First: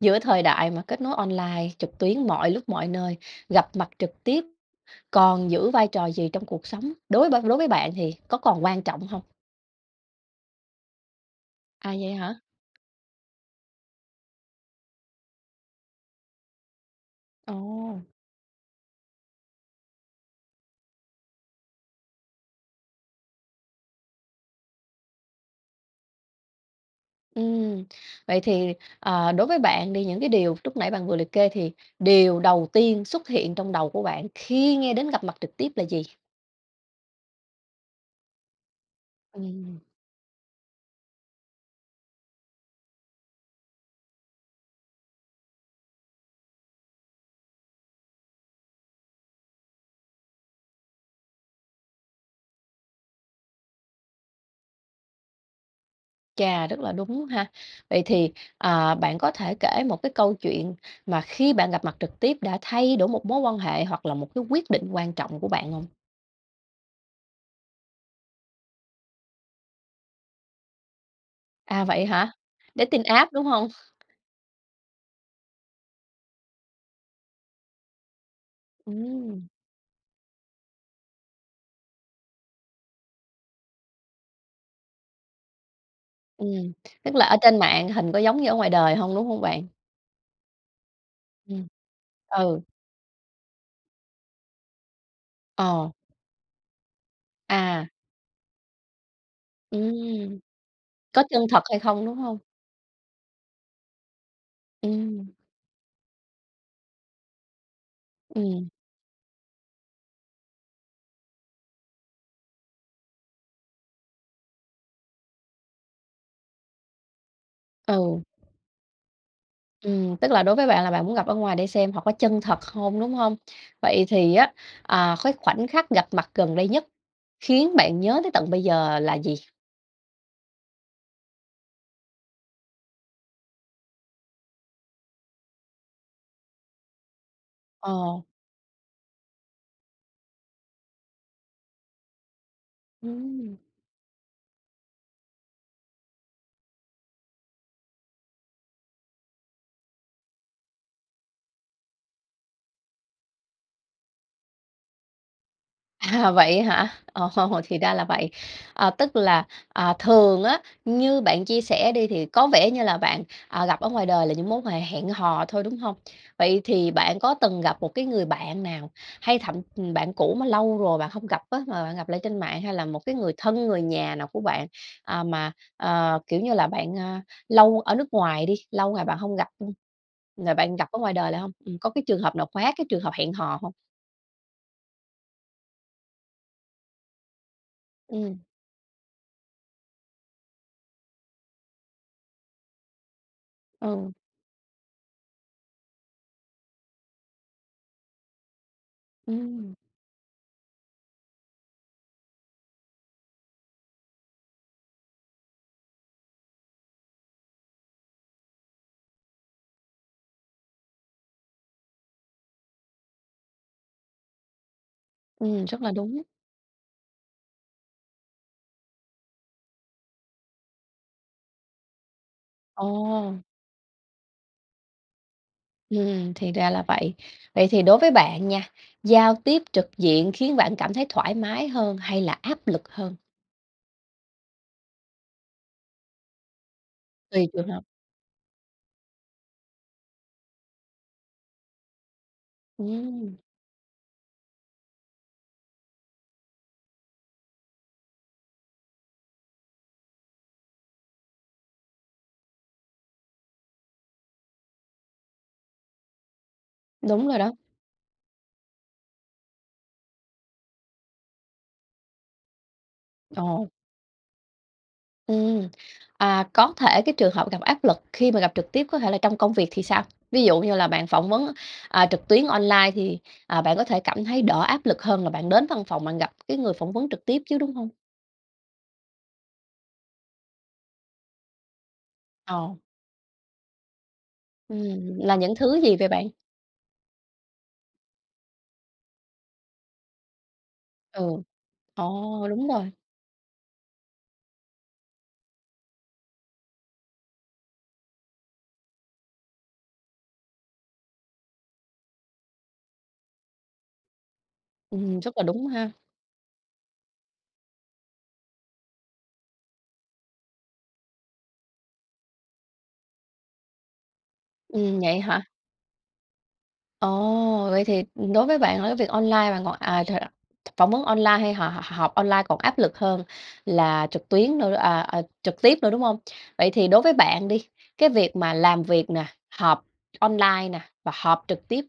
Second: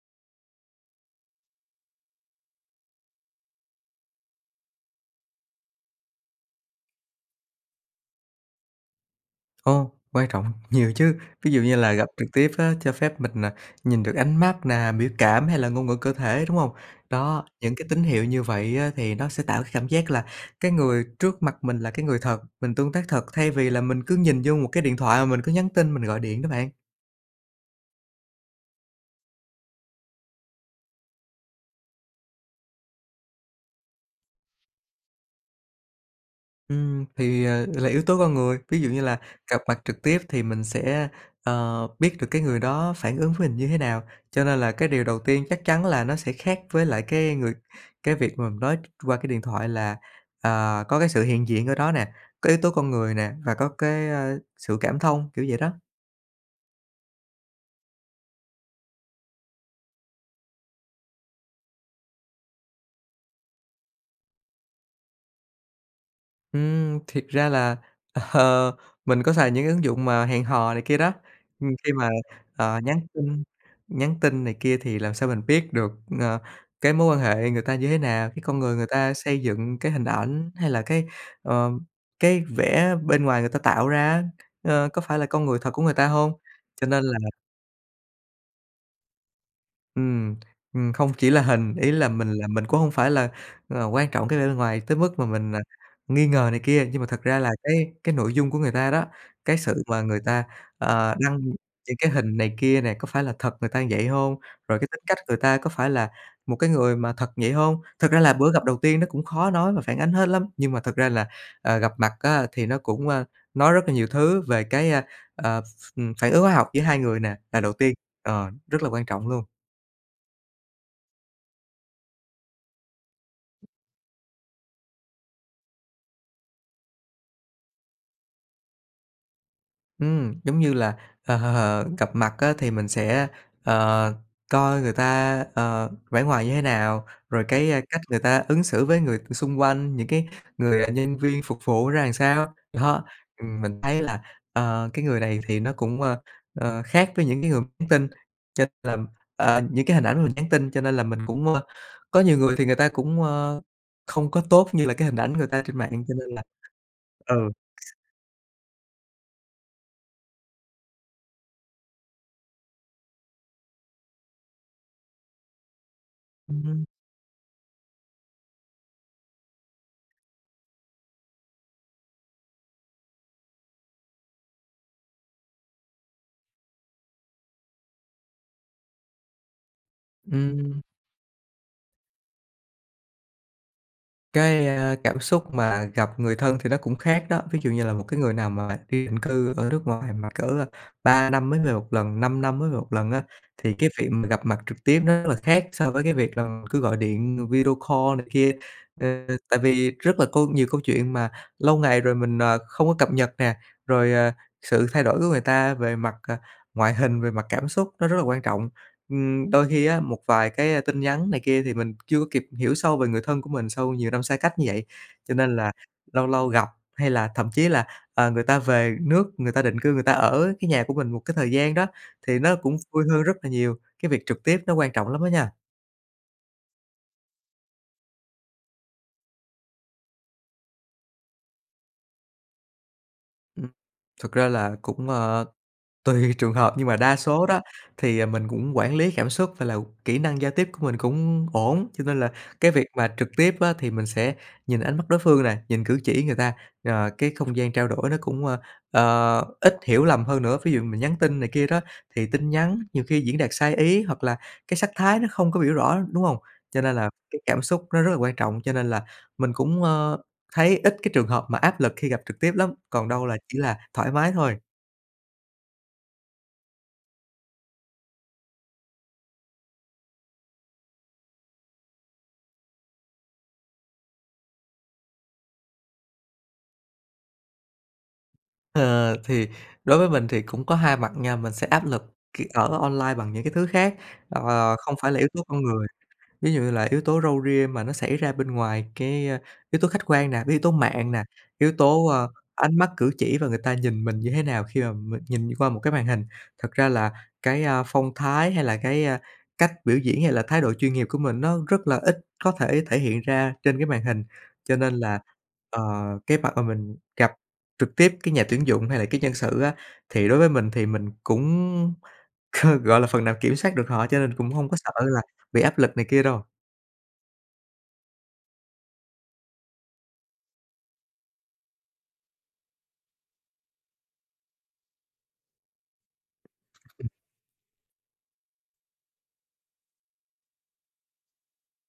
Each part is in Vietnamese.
Giữa thời đại mà kết nối online trực tuyến mọi lúc mọi nơi, gặp mặt trực tiếp còn giữ vai trò gì trong cuộc sống, đối b đối với bạn thì có còn quan trọng hông? Ồ, quan trọng, nhiều chứ. Ví dụ như À, là gặp vậy trực hả? tiếp á cho phép mình, ờ, nhìn được ánh mắt nè, biểu cảm, hay là ngôn ngữ cơ thể, đúng hông? Đó, những cái Ồ! tín hiệu như vậy á thì nó sẽ tạo cái cảm giác là cái người trước mặt mình là cái người thật, mình tương tác thật, thay vì là mình cứ nhìn vô một cái điện thoại mà mình cứ nhắn tin, mình gọi điện đó bạn. Ừm, vậy thì, ờ, đối với bạn đi, những cái điều lúc nãy bạn vừa liệt kê thì điều đầu tiên xuất hiện trong đầu của bạn khi nghe đến gặp mặt trực tiếp là gì? Ừm, thì, ờ, là yếu tố con người. Ví dụ như là gặp mặt Ừm. trực tiếp thì mình sẽ, ờ, biết được cái người đó phản ứng với mình như thế nào. Cho nên là cái điều đầu tiên chắc chắn là nó sẽ khác với lại cái người cái việc mà mình nói qua cái điện thoại là, à, có cái sự hiện diện ở đó nè, có yếu tố con người nè và có cái, ơ, sự cảm thông, kiểu vậy đó. Chà, rất là đúng ha. Vậy thì, ờ, bạn có thể kể một cái câu chuyện mà khi bạn gặp mặt trực tiếp đã thay đổi một mối quan hệ hoặc là một cái quyết định quan trọng của bạn hông? Ừm, thiệt ra là, ờ, mình có xài những cái ứng dụng mà hẹn hò này kia đó, ừm, À, khi vậy mà, hả? ờ, nhắn Dating app, tin đúng hông? nhắn tin này kia thì làm sao mình biết được, ờ, cái mối quan hệ người ta như thế nào? Cái con người người ta xây Ừm. dựng cái hình ảnh, hay là cái, ờ, cái vẻ bên ngoài người ta tạo ra á, ờ, có phải là con người thật của người ta hông? Ừm, Cho nên tức là là ở trên mạng hình có giống như ở ngoài đời hông, đúng hông bạn? Ừm, ừm, không chỉ là Ừm, hình, ý là mình là ừ. mình cũng hông phải là, ờ, quan trọng cái vẻ bề ngoài tới mức mà mình, ờ, Ờ. nghi ngờ này kia, nhưng mà thật ra là À. cái cái nội dung của người ta đó, cái sự mà người Ừm, ta, ờ, có đăng chân thật hay những không, cái đúng hình hông? này kia nè, có phải là thật người ta như vậy hông? Rồi cái tính cách Ừm. người ta có phải là một cái người mà thật vậy hông? Thật ra là bữa gặp Ừm. đầu tiên nó cũng khó nói mà phản ánh hết lắm. Nhưng mà thực ra là, ờ, gặp mặt á thì nó cũng, ơ, nói rất là nhiều thứ về cái, ơ, ờ, ph phản ứng hóa học giữa 2 người nè, là đầu tiên, Ừ. ờ, rất là quan trọng luôn. Ừm, tức là đối với bạn là bạn muốn gặp ở ngoài để xem họ có chân thật không, đúng hông? Vậy thì á, à, cái khoảnh khắc gặp mặt gần đây nhất khiến bạn nhớ tới tận bây giờ là gì? Ừm, giống như là, ờ, gặp mặt á thì mình sẽ, ờ, coi người ta, ờ, vẻ ngoài như thế nào, rồi cái, ờ, cách người Ờ. ta ứng xử với người xung quanh, những cái người, ờ, nhân viên phục vụ ra làm sao, đó. Ừm. Ừm, mình thấy là, ờ, cái người này thì nó cũng, ơ, ờ, khác với những cái người nhắn tin, cho nên là, ờ, những cái hình ảnh mà mình nhắn tin, cho nên là mình cũng, ơ có nhiều người thì người ta cũng, ờ, không có tốt như là cái hình ảnh người ta trên mạng cho nên là Vậy á hả? Ồ, ừ. thì ra là vậy. Ờ, tức là, à, thường á, như bạn chia sẻ đi thì có vẻ như là bạn, ờ, gặp ở ngoài đời là những mối quan hệ hẹn hò thôi, đúng hông? Vậy Ừm hứm. thì bạn có từng gặp một cái người bạn nào, hay thậm ừm, bạn cũ mà lâu rồi bạn hông gặp á, mà bạn gặp lại trên mạng hay là một cái người thân, người nhà nào của bạn, ờ, mà, ờ, kiểu như, là bạn, ờ, lâu ở nước ngoài đi, lâu ngày bạn hông gặp, ứm, rồi bạn Ừm. gặp ở ngoài đời lại hông? Ừm, có cái trường hợp nào khóa cái trường hợp hẹn hò hông? Cái, à, cảm xúc mà gặp người thân thì nó cũng khác đó, ví dụ như là một cái người Ừm. nào mà đi định cư ở nước ngoài mà cỡ, ờ, 3 năm mới về 1 lần, 5 năm mới về 1 lần á, thì cái việc Ừ. mà gặp mặt trực tiếp nó rất là khác so với cái việc là cứ gọi điện video call này kia. Ờ, tại Ừm. vì rất là câu nhiều câu chuyện mà lâu ngày rồi mình, ờ, không có cập nhật nè, rồi, à, sự thay đổi của người ta về mặt, ờ, ngoại hình, về mặt cảm xúc nó rất là quan trọng. Ừm, đôi khi á, một vài cái, ờ, tin nhắn này kia thì mình chưa có kịp hiểu sâu về người thân của mình sau nhiều năm xa cách như vậy, cho nên Ừm, là rất là đúng. lâu lâu gặp hay là thậm chí là, ờ, người ta về nước, người ta định cư người ta ở cái nhà của mình một cái thời gian đó, thì nó cũng vui hơn rất Ồ! là nhiều, cái việc trực tiếp nó quan trọng lắm á nha. Ừm, thì ra là vậy. Vậy thì đối với bạn nha, giao tiếp trực diện khiến bạn cảm thấy thoải mái hơn, hay là áp lực hơn? Ừm, thực ra là cũng, ờ, tùy trường hợp, nhưng mà đa Tùy số đó trường hợp. thì, à, mình cũng quản lý cảm xúc và là kỹ năng giao tiếp của mình cũng ổn, cho nên là cái việc mà trực Ừm. tiếp á thì mình sẽ nhìn ánh mắt đối phương nè, nhìn cử chỉ người ta, ờ, cái không gian trao đổi nó cũng, ờ, ờ, ít hiểu lầm hơn nữa. Ví dụ mình nhắn tin này kia đó thì tin nhắn nhiều khi diễn đạt sai ý, hoặc là cái sắc thái nó không có biểu rõ, đúng hông? Cho nên là Đúng rồi cái đó. cảm xúc nó rất là quan trọng, cho nên là mình cũng, ờ, thấy ít cái trường hợp mà áp lực khi gặp trực tiếp lắm, còn đâu là chỉ Ồ. là thoải mái thôi. Ừm, à, có thể cái trường hợp gặp áp lực khi mà gặp trực tiếp có thể là trong công việc thì sao? Ví dụ như là bạn phỏng vấn, à, trực tuyến online thì, ờ, bạn có thể cảm thấy đỡ áp lực hơn là bạn đến văn phòng bạn gặp cái người phỏng vấn trực tiếp chứ, đúng hông? Ờ, thì đối với mình thì cũng có 2 mặt nha, mình sẽ áp lực khi Ờ. ở online bằng những cái thứ khác, ờ, không phải Ừm, là yếu là tố những con thứ người. gì vậy bạn? Ví dụ như là yếu tố râu ria mà nó xảy ra bên ngoài cái, a, yếu tố khách quan nè, cái yếu tố mạng nè, Ừ, yếu tố, ờ, ồ, đúng ánh mắt rồi. cử chỉ và người ta nhìn mình như thế nào khi mà mình nhìn qua một cái màn hình. Thật ra là cái, à, phong thái, hay là cái, à, cách biểu diễn, hay là thái độ chuyên nghiệp của mình nó rất là ít có thể thể hiện ra trên cái màn hình. Cho nên là, Ừm, rất là đúng ờ, ha. cái mặt mà mình gặp trực tiếp cái nhà tuyển dụng, hay là cái nhân sự á thì đối với mình thì mình cũng, gọi là, phần nào kiểm soát được họ, cho nên cũng hông có sợ Ừm, vậy là hả? bị áp lực này kia đâu. Ồ, vậy thì đối với bạn là cái việc online bạn còn, à, [unintelligible] phỏng vấn online hay họ họp online còn áp lực hơn là trực tuyến nữa à, ờ, trực tiếp nữa, đúng hông? Vậy thì đối Ừm. với bạn đi, cái việc mà làm việc nè, họp online nè và họp trực tiếp,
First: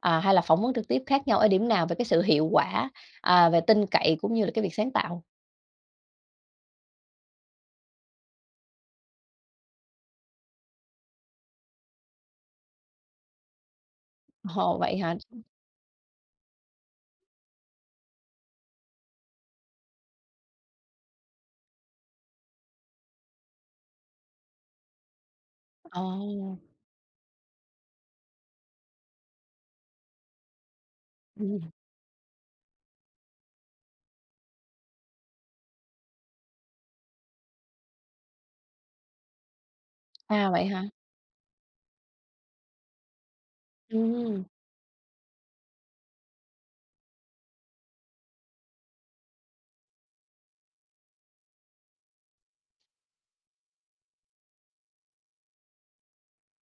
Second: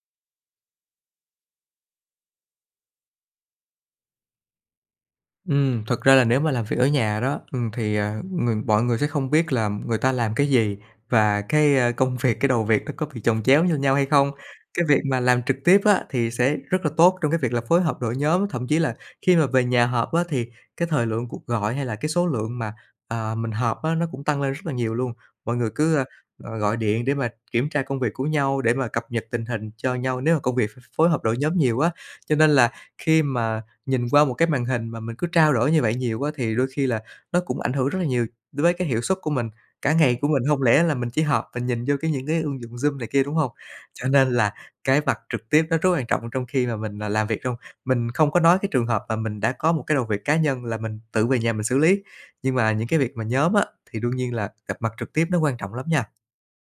ờ, hay là phỏng vấn trực tiếp khác nhau ở điểm nào về cái sự hiệu quả, ờ, về tin cậy cũng như là cái việc sáng tạo? Ừm, thật ra là nếu mà làm việc ở nhà đó, ừm, thì, ờ, ng mọi người sẽ không biết là người ta làm cái gì và cái, ơ, công việc, cái đầu việc nó có bị chồng chéo cho nhau hay không. Ồ, Cái vậy việc hả? mà Ừm. làm trực tiếp á thì sẽ rất là tốt trong cái việc là phối hợp đội nhóm, thậm chí là khi mà về nhà họp á thì cái thời lượng cuộc gọi hay là cái số lượng mà, à, mình họp á nó cũng tăng lên rất là nhiều luôn, mọi người cứ, Ờ. ơ, ờ, gọi điện để mà kiểm tra công việc của nhau để mà cập nhật tình hình cho nhau, nếu mà công việc ph phối hợp đội nhóm Ừm. nhiều á cho nên là khi mà nhìn qua một cái màn hình mà mình cứ trao đổi như vậy nhiều á thì đôi khi là nó cũng ảnh hưởng rất là nhiều đối với cái hiệu suất của mình, cả ngày của mình À, hông vậy lẽ hả? là mình chỉ họp, mình nhìn vô cái những cái ứng dụng Zoom này kia, đúng hông? Cho nên Ừm. là cái mặt trực tiếp nó rất quan trọng trong khi mà mình làm việc trong mình không có nói cái trường hợp mà mình đã có một cái đầu việc cá nhân là mình tự về nhà mình xử lý, nhưng mà những cái việc mà nhóm á thì đương nhiên là gặp mặt trực tiếp nó quan trọng lắm nha.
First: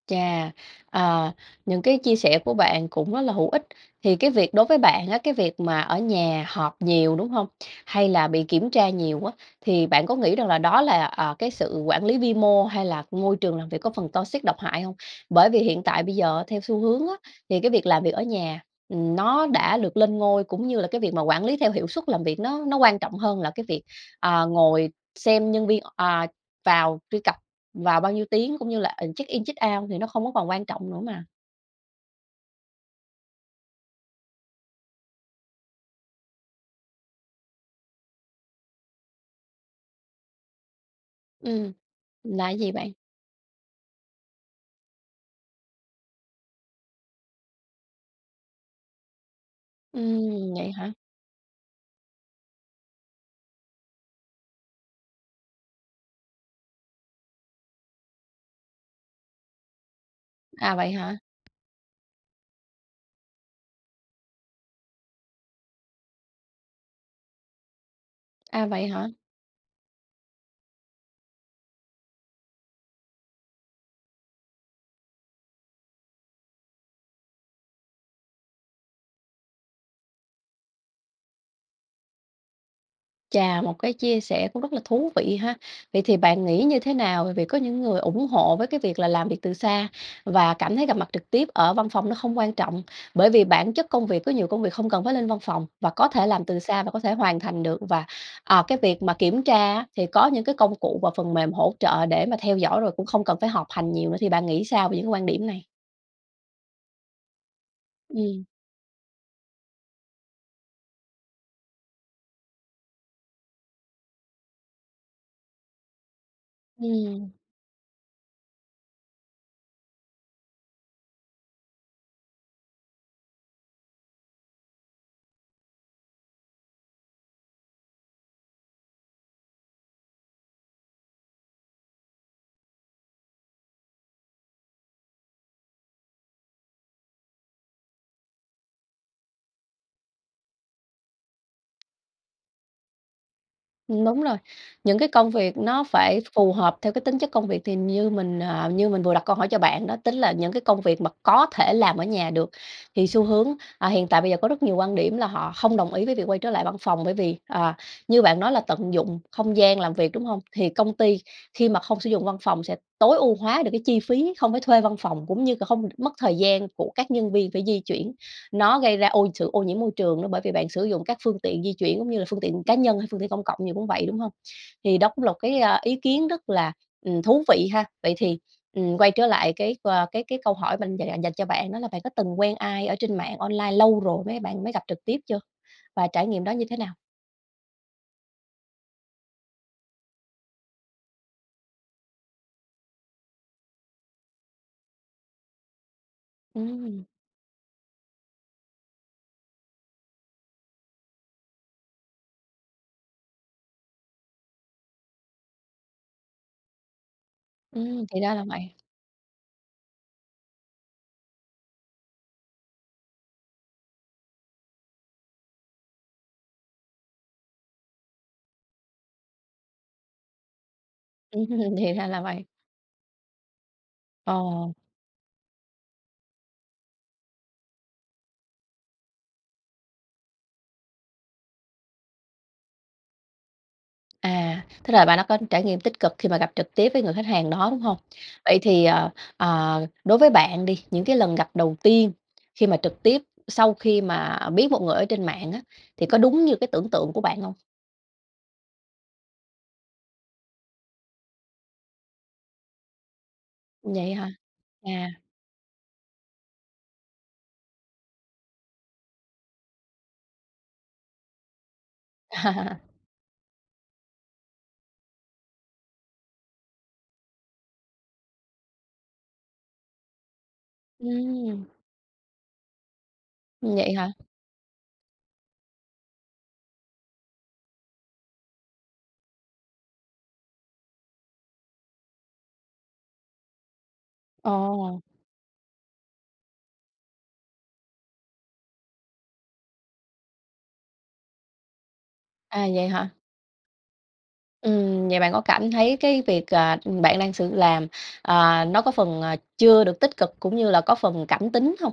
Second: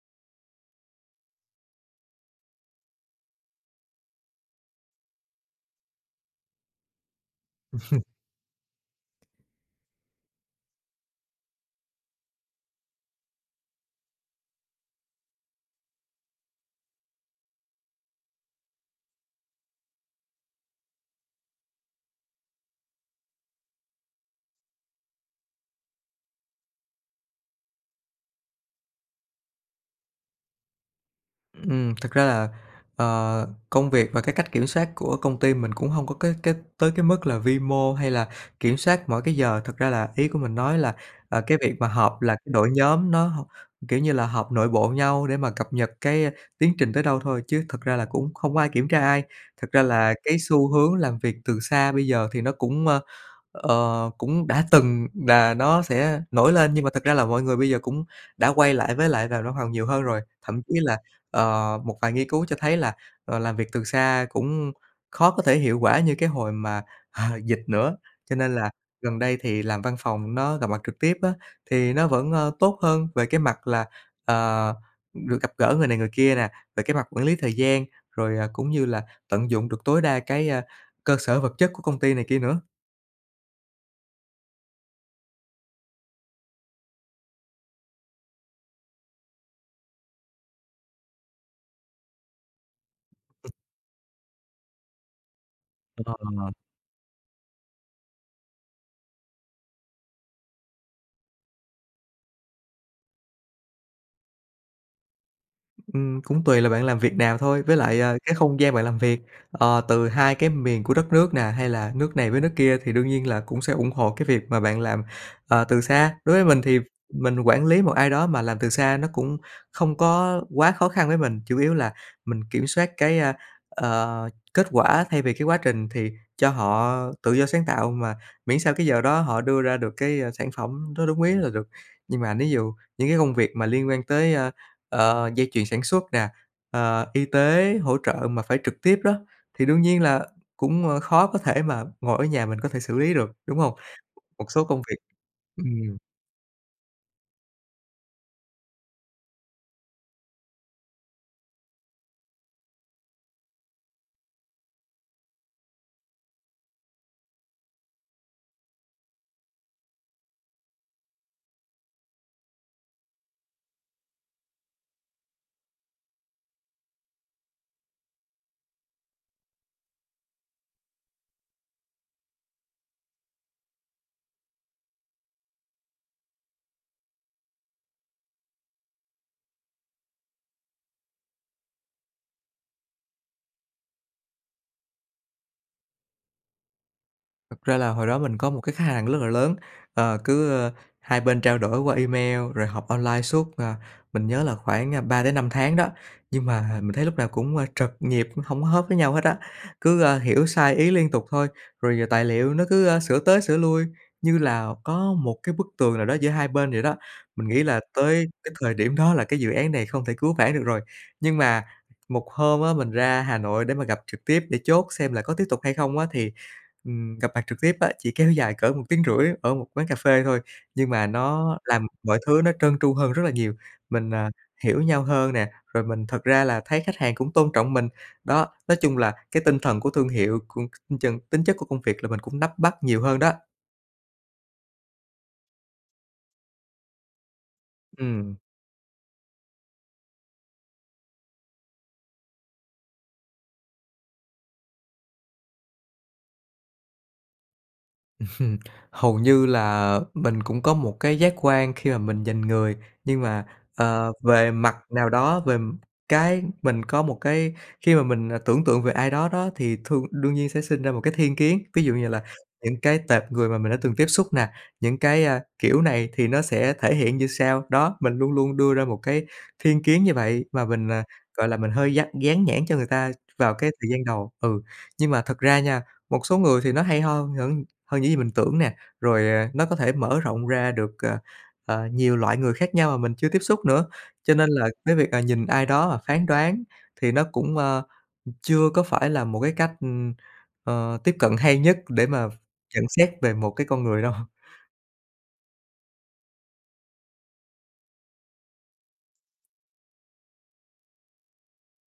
Chà, à, những cái chia sẻ của bạn cũng rất là hữu ích. Thì cái việc đối với bạn á, cái việc mà ở nhà họp nhiều, đúng hông? Hay là bị kiểm tra nhiều á, thì bạn có nghĩ rằng là đó là, ờ, cái sự quản lý vi mô hay là môi trường làm việc có phần toxic, độc hại hông? Bởi vì hiện tại bây giờ, theo xu hướng á, thì cái việc làm việc ở nhà, ừm, nó đã được lên ngôi, cũng như là cái việc mà quản lý theo hiệu suất làm việc, nó nó quan trọng hơn là cái việc, à, ngồi xem nhân viên, à, vào truy cập vào bao nhiêu tiếng, cũng như là, ừm, check-in, check-out thì nó không có còn quan trọng nữa mà. Ừm, thực ra là, ờ, công việc và cái cách kiểm soát của công ty mình cũng hông có cái cái tới cái mức là vi mô hay là kiểm soát mỗi cái giờ, thật ra là ý của mình nói là, à, cái Ừm, việc mà họp, là là cái đội gì bạn? nhóm nó h kiểu như là, họp nội bộ nhau để mà cập nhật cái tiến trình tới đâu thôi, chứ thực ra là cũng không có ai kiểm tra ai. Thật ra là cái Ừm, xu vậy hả? hướng làm việc từ xa bây giờ thì nó cũng, ờ, cũng đã từng là nó sẽ nổi lên, nhưng mà thực ra là mọi người bây giờ cũng đã quay lại với lại vào văn phòng nhiều hơn rồi. Thậm chí À, vậy là, hả? ờ, một vài nghiên cứu cho thấy là, ờ, làm việc từ xa cũng khó có thể hiệu quả như cái hồi mà dịch nữa, cho nên À, là vậy hả? gần đây thì làm văn phòng, nó gặp mặt trực tiếp á, thì nó vẫn, ơ, tốt hơn về cái mặt là, ờ, được gặp gỡ người này người kia nè, về cái mặt quản lý thời gian, rồi cũng như là tận dụng được tối đa cái, ơ, cơ sở vật chất của công ty này kia nữa. Chà, một cái chia sẻ cũng rất là thú vị ha. Vậy thì bạn nghĩ như thế nào? Bởi vì có những người ủng hộ với cái việc là làm việc từ xa và cảm thấy gặp mặt trực tiếp ở văn phòng nó không quan trọng bởi vì bản chất công việc có nhiều công việc không cần phải lên văn phòng và có thể làm À. từ xa và có thể hoàn thành được và, ờ, cái việc mà kiểm tra á thì có những cái công cụ và phần mềm hỗ trợ để mà theo dõi rồi, cũng không cần phải họp hành nhiều nữa, thì bạn nghĩ sao về những cái quan điểm này? Ừm, cũng tùy là bạn làm việc nào thôi. Với lại, à, cái Ừm. không gian bạn làm việc, ờ, từ 2 cái miền của đất nước nè, hay là nước này với nước kia thì đương nhiên là cũng sẽ ủng hộ cái việc mà bạn làm, ờ, từ xa. Đối với mình thì Ừm. mình quản lý một ai đó mà làm từ xa nó cũng không có quá khó khăn với mình, chủ yếu là mình kiểm soát cái, a, ờ, kết quả thay vì cái quá trình, thì cho họ tự do sáng tạo mà miễn sao cái giờ đó họ đưa ra được cái, a, sản phẩm nó đúng ý là được. Nhưng mà ví dụ những cái công việc mà liên quan tới, a, ờ, dây chuyền sản xuất nè, à, y tế, hỗ trợ mà phải trực tiếp đó, thì đương nhiên là cũng, ờ, khó có thể mà ngồi ở nhà mình có thể xử lý được, đúng hông? Ừm, đúng rồi. Một số công việc Những cái công việc nó ừm. phải phù hợp theo cái tính chất công việc. Thì như mình, à, như mình vừa đặt câu hỏi cho bạn đó, tính là những cái công việc mà có thể làm ở nhà được thì xu hướng, à, hiện tại bây giờ có rất nhiều quan điểm là họ hông đồng ý với việc quay trở lại văn phòng, bởi vì, ờ, như bạn nói là tận dụng không gian làm việc, đúng hông? Thì công ty khi mà không sử dụng văn phòng sẽ tối ưu hóa được cái chi phí, không phải thuê văn phòng cũng như c hông mất thời gian của các nhân viên phải di chuyển. Nó gây ra ô sự ô nhiễm môi trường nữa bởi vì bạn sử dụng các phương tiện di chuyển cũng như là phương tiện cá nhân hay phương tiện công cộng gì cũng vậy, đúng hông? Thì đó cũng là một cái, a, ý kiến rất là, ừm, thú vị ha. Vậy thì, ừm, quay trở lại cái và cái cái câu hỏi mình dành- dành dành cho bạn đó là bạn có từng quen ai ở trên mạng online lâu rồi mấy bạn mới gặp trực tiếp chưa? Và trải nghiệm đó như thế nào? Thật ra là hồi đó mình có một cái khách hàng rất là lớn. Ờ, cứ, ơ, 2 bên trao đổi qua email rồi họp online suốt, ờ, mình nhớ là khoảng, a, 3-5 tháng đó, nhưng mà mình Ừm. thấy lúc nào cũng, ơ, trật nhịp, hổng có hớp với nhau hết á. Cứ, ơ, hiểu sai ý liên tục thôi, rồi tài liệu nó cứ, ơ, sửa tới sửa lui như là có một cái bức tường nào đó giữa 2 bên vậy đó. Mình nghĩ là Ừm, thì tới ra là tới vậy. thời điểm đó là cái dự án này không thể cứu vãn được rồi. Nhưng mà một hôm á mình ra Hà Nội để mà gặp trực tiếp để chốt xem là có tiếp tục hay không á thì, ừm, gặp mặt trực tiếp á, chỉ kéo dài cỡ 1,5 tiếng ở một quán cà phê thôi, nhưng mà nó Ừm, làm thì ra mọi là thứ vậy. nó trơn tru hơn rất là nhiều. Mình, ờ, Ờ. hiểu nhau hơn nè, rồi mình thật ra là thấy khách hàng cũng tôn trọng mình. Đó, nói chung là cái tinh thần của thương hiệu của [unintelligible] tính chất của công việc là mình cũng nắm bắt nhiều hơn đó. À, tức là bạn đã có trải nghiệm tích cực khi mà gặp trực tiếp với người khách hàng đó, đúng hông? Ừm. Vậy thì, ờ, ờ, đối với bạn đi những cái lần gặp đầu tiên khi mà trực tiếp sau khi mà biết một người ở trên mạng á thì có đúng như cái tưởng tượng của bạn hông? Hầu như là mình cũng có một cái giác quan khi mà mình nhìn người, nhưng mà, Vậy ờ, hả? về mặt nào À. đó, về, ừm, cái mình có một cái khi mà mình, ờ, tưởng tượng về ai đó đó, thì thương đương nhiên sẽ sinh ra một cái thiên kiến, ví dụ như là À. những cái tệp người mà mình đã từng tiếp xúc nè, những cái, à, kiểu, này thì nó sẽ thể hiện như sau. Đó, mình luôn luôn đưa ra một cái thiên kiến như vậy và mình, à, gọi là Ừm. mình hơi dắt dán nhãn cho người ta vào cái thời Vậy gian hả? đầu. Ừ, nhưng mà thật ra nha, một số người thì nó hay ho hơn những hơn những gì mình tưởng nè, rồi, à, nó có thể mở rộng ra được, ờ, ờ, nhiều loại người khác nhau mà mình chưa tiếp xúc nữa, cho nên là cái Ồ. việc, ờ, nhìn ai đó mà phán đoán thì nó cũng, ờ, chưa có phải là một cái cách, ừm, ờ, tiếp cận hay nhất để mà À, nhận vậy hả? xét về một cái con người đâu. Ừm, vậy bạn có cảm thấy cái việc, ờ, bạn đang sử làm, à, nó có phần, à, chưa được tích cực, cũng như là có phần cảm tính hông?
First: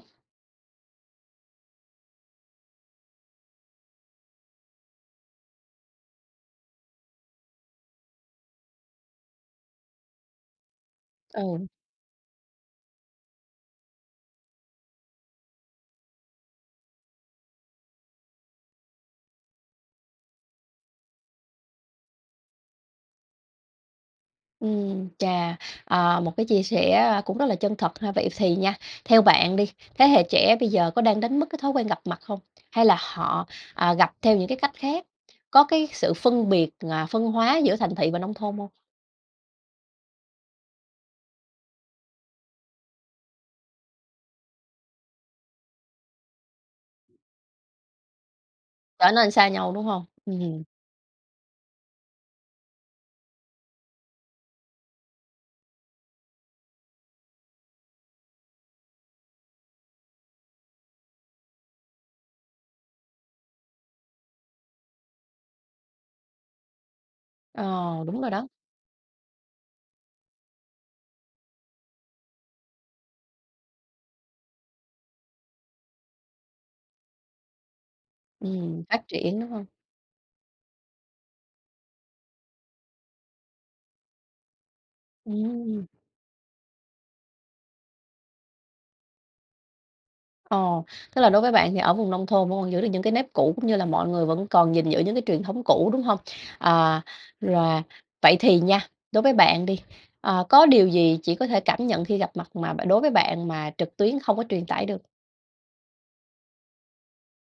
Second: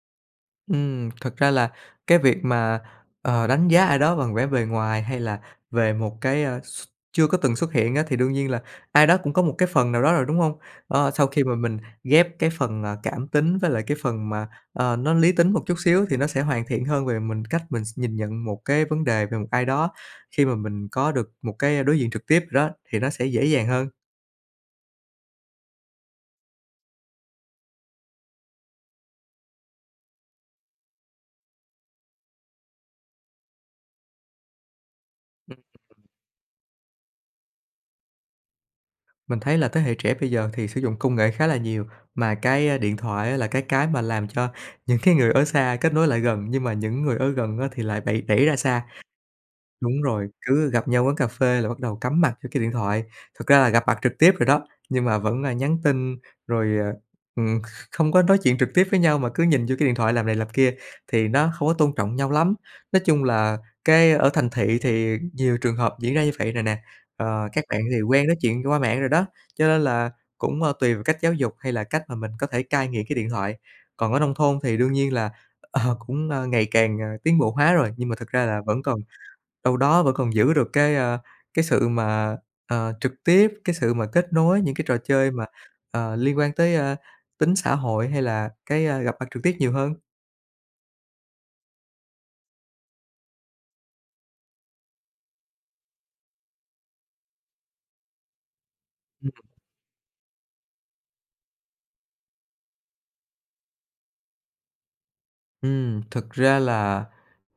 Ừm, thật ra là cái việc mà, ờ, đánh giá ai đó bằng vẻ bề ngoài hay là về một cái, ờ, x chưa có từng xuất hiện á, thì đương nhiên là ai đó cũng có một cái phần nào đó rồi, đúng hông? Ơ, sau khi mà Ừ. mình ghép cái phần, ờ, cảm tính với lại cái phần mà, ờ, nó lý tính một chút xíu thì nó sẽ hoàn thiện hơn về mình cách mình sẽ nhìn nhận một cái vấn đề về một ai đó, khi mà mình có được một cái đối diện trực tiếp rồi đó, thì nó sẽ dễ dàng hơn. Ừm, chà, ờ, một cái chia sẻ, a, cũng rất là chân thật ha. Vậy thì nha, theo bạn đi, thế hệ trẻ bây giờ có đang đánh mất cái thói quen gặp mặt không? Hay là họ, ờ, gặp theo những cái cách khác? Ừm. Có cái sự phân biệt, à, phân hóa giữa thành thị và nông thôn hông? Mình thấy là thế hệ trẻ bây giờ thì sử dụng công nghệ khá là nhiều, mà cái, a, điện thoại á là cái cái mà làm cho những cái người ở xa kết nối lại gần, nhưng mà những người ở gần á thì lại bẩy đẩy ra xa, Trở nên xa nhau, đúng đúng hông? rồi, Ưm hừm. cứ gặp nhau quán cà phê là bắt đầu cắm mặt vô cái điện thoại, thực ra là gặp mặt trực tiếp rồi đó, nhưng mà vẫn, à, nhắn tin rồi, ờ, ừm, kh không có nói chuyện trực tiếp với nhau mà cứ nhìn vô cái điện thoại làm này làm kia, thì nó không có tôn trọng nhau lắm. Nói chung là cái ở thành thị thì nhiều trường hợp diễn ra như vậy rồi nè, ờ, Ờ, các bạn thì đúng quen rồi nói đó. chuyện qua mạng rồi đó, cho nên là cũng, ờ, tùy vào cách giáo dục hay là cách mà mình có thể cai nghiện cái điện thoại. Còn ở nông thôn thì đương nhiên là, ờ, cũng, à, ngày càng, à, tiến bộ hóa rồi, nhưng mà thực ra là vẫn Ừm, còn phát triển, đúng hông? đâu đó vẫn còn giữ được cái, ơ, cái sự mà, ờ, trực tiếp, cái sự mà kết nối, những cái trò chơi mà, Ừm. ờ, liên quan tới, ơ, tính xã hội, hay là cái, a, gặp mặt trực tiếp nhiều hơn. Ồ, tức là đối với bạn thì ở vùng nông thôn vẫn còn giữ được những cái nếp cũ, cũng như là mọi người vẫn còn gìn giữ những cái truyền thống cũ, đúng hông? À, rồi. Vậy thì nha, đối với bạn đi, à, có điều gì chỉ có thể cảm nhận khi gặp mặt mà bạn đối với bạn mà trực tuyến không có truyền tải được? Ừm, thực ra là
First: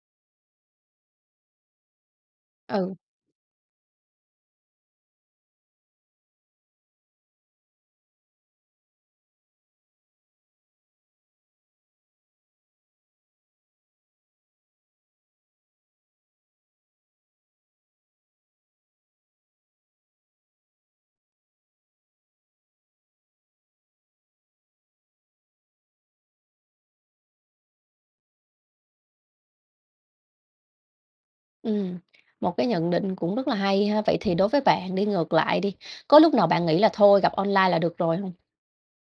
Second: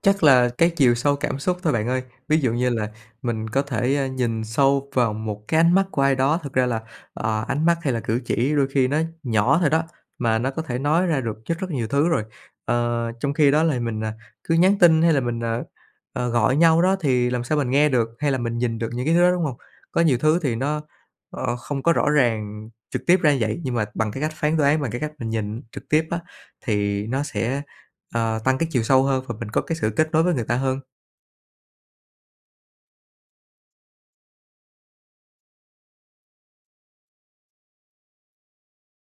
chắc là cái chiều sâu cảm xúc thôi bạn ơi. Ví dụ như là Ừ. mình có thể, a, nhìn sâu vào một cái ánh mắt của ai đó, thực ra là, à, ánh mắt hay là cử chỉ đôi khi nó nhỏ thôi đó, mà nó có thể nói ra được rất rất nhiều thứ rồi. Ờ, trong khi đó là mình, à, cứ nhắn tin hay là mình, ờ, ờ, gọi nhau đó thì làm sao mình nghe được hay là mình nhìn được những cái thứ đó, đúng hông? Có nhiều thứ thì nó, ờ, không có rõ ràng trực tiếp ra như vậy, nhưng mà bằng cái cách phán đoán, bằng cái cách mình nhìn trực tiếp á thì nó sẽ, ờ, tăng cái chiều sâu hơn và mình có cái sự kết nối với người ta hơn. Ừm, một cái nhận định cũng rất là hay ha. Vậy thì đối với bạn đi, ngược lại đi, có lúc nào bạn nghĩ là thôi, gặp online là được rồi hông?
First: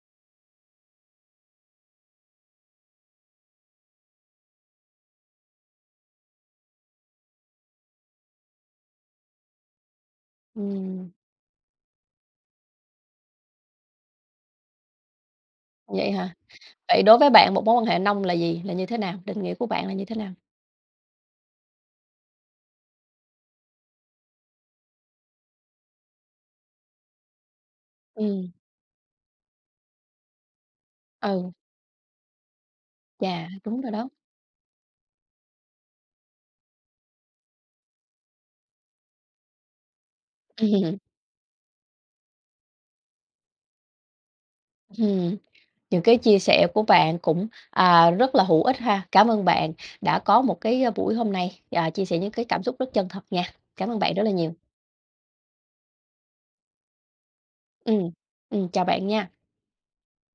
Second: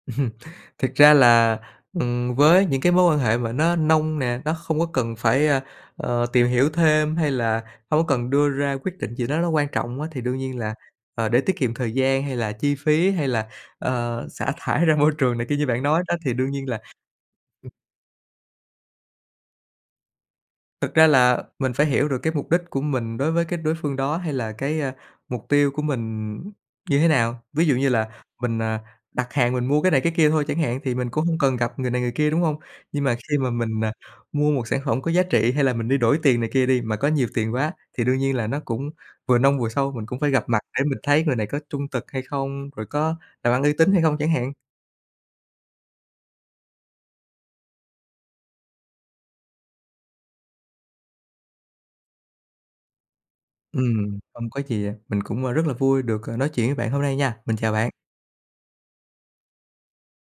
Thực ra là, ừm, với những cái mối quan hệ mà nó nông nè, nó không có cần phải, a, ờ, tìm hiểu thêm hay là hông có cần đưa ra quyết định gì đó nó quan trọng á thì đương nhiên là, Ừm. ờ, để tiết kiệm thời gian hay là chi phí hay là, ờ, xả thải ra môi trường này kia như bạn nói Vậy đó hả? thì đương nhiên là Vậy đối với bạn, một mối quan hệ nông là gì, là như thế nào, định nghĩa của bạn là như thế nào? Thực ra là mình phải hiểu được cái mục đích của mình đối với cái đối phương đó hay là cái, a, mục tiêu của mình như thế nào. Ví dụ như là Ừm. mình, à, đặt hàng mình mua cái này cái kia thôi chẳng hạn thì mình cũng hông Ừ. cần gặp người này người kia, đúng hông? Nhưng mà khi Yeah, mà đúng mình, à, rồi đó. mua một sản phẩm có giá trị hay là mình đi đổi tiền này kia đi, mà có nhiều tiền quá, thì đương nhiên là nó cũng vừa nông vừa sâu, mình cũng phải gặp mặt để mình thấy người này có trung thực hay không, rồi có làm ăn uy tín hay không chẳng hạn. Ừm. Những cái chia sẻ của bạn cũng, à, rất là hữu ích ha. Cảm ơn bạn đã có một cái, a, buổi hôm nay, à, chia sẻ những cái cảm xúc rất chân thật nha, cảm ơn bạn Ừm, rất là không nhiều. có chì ạ, mình cũng, a, rất là vui được, ờ, nói chuyện với bạn hôm nay nha, mình chào bạn! Ừm, ừm, chào bạn nha.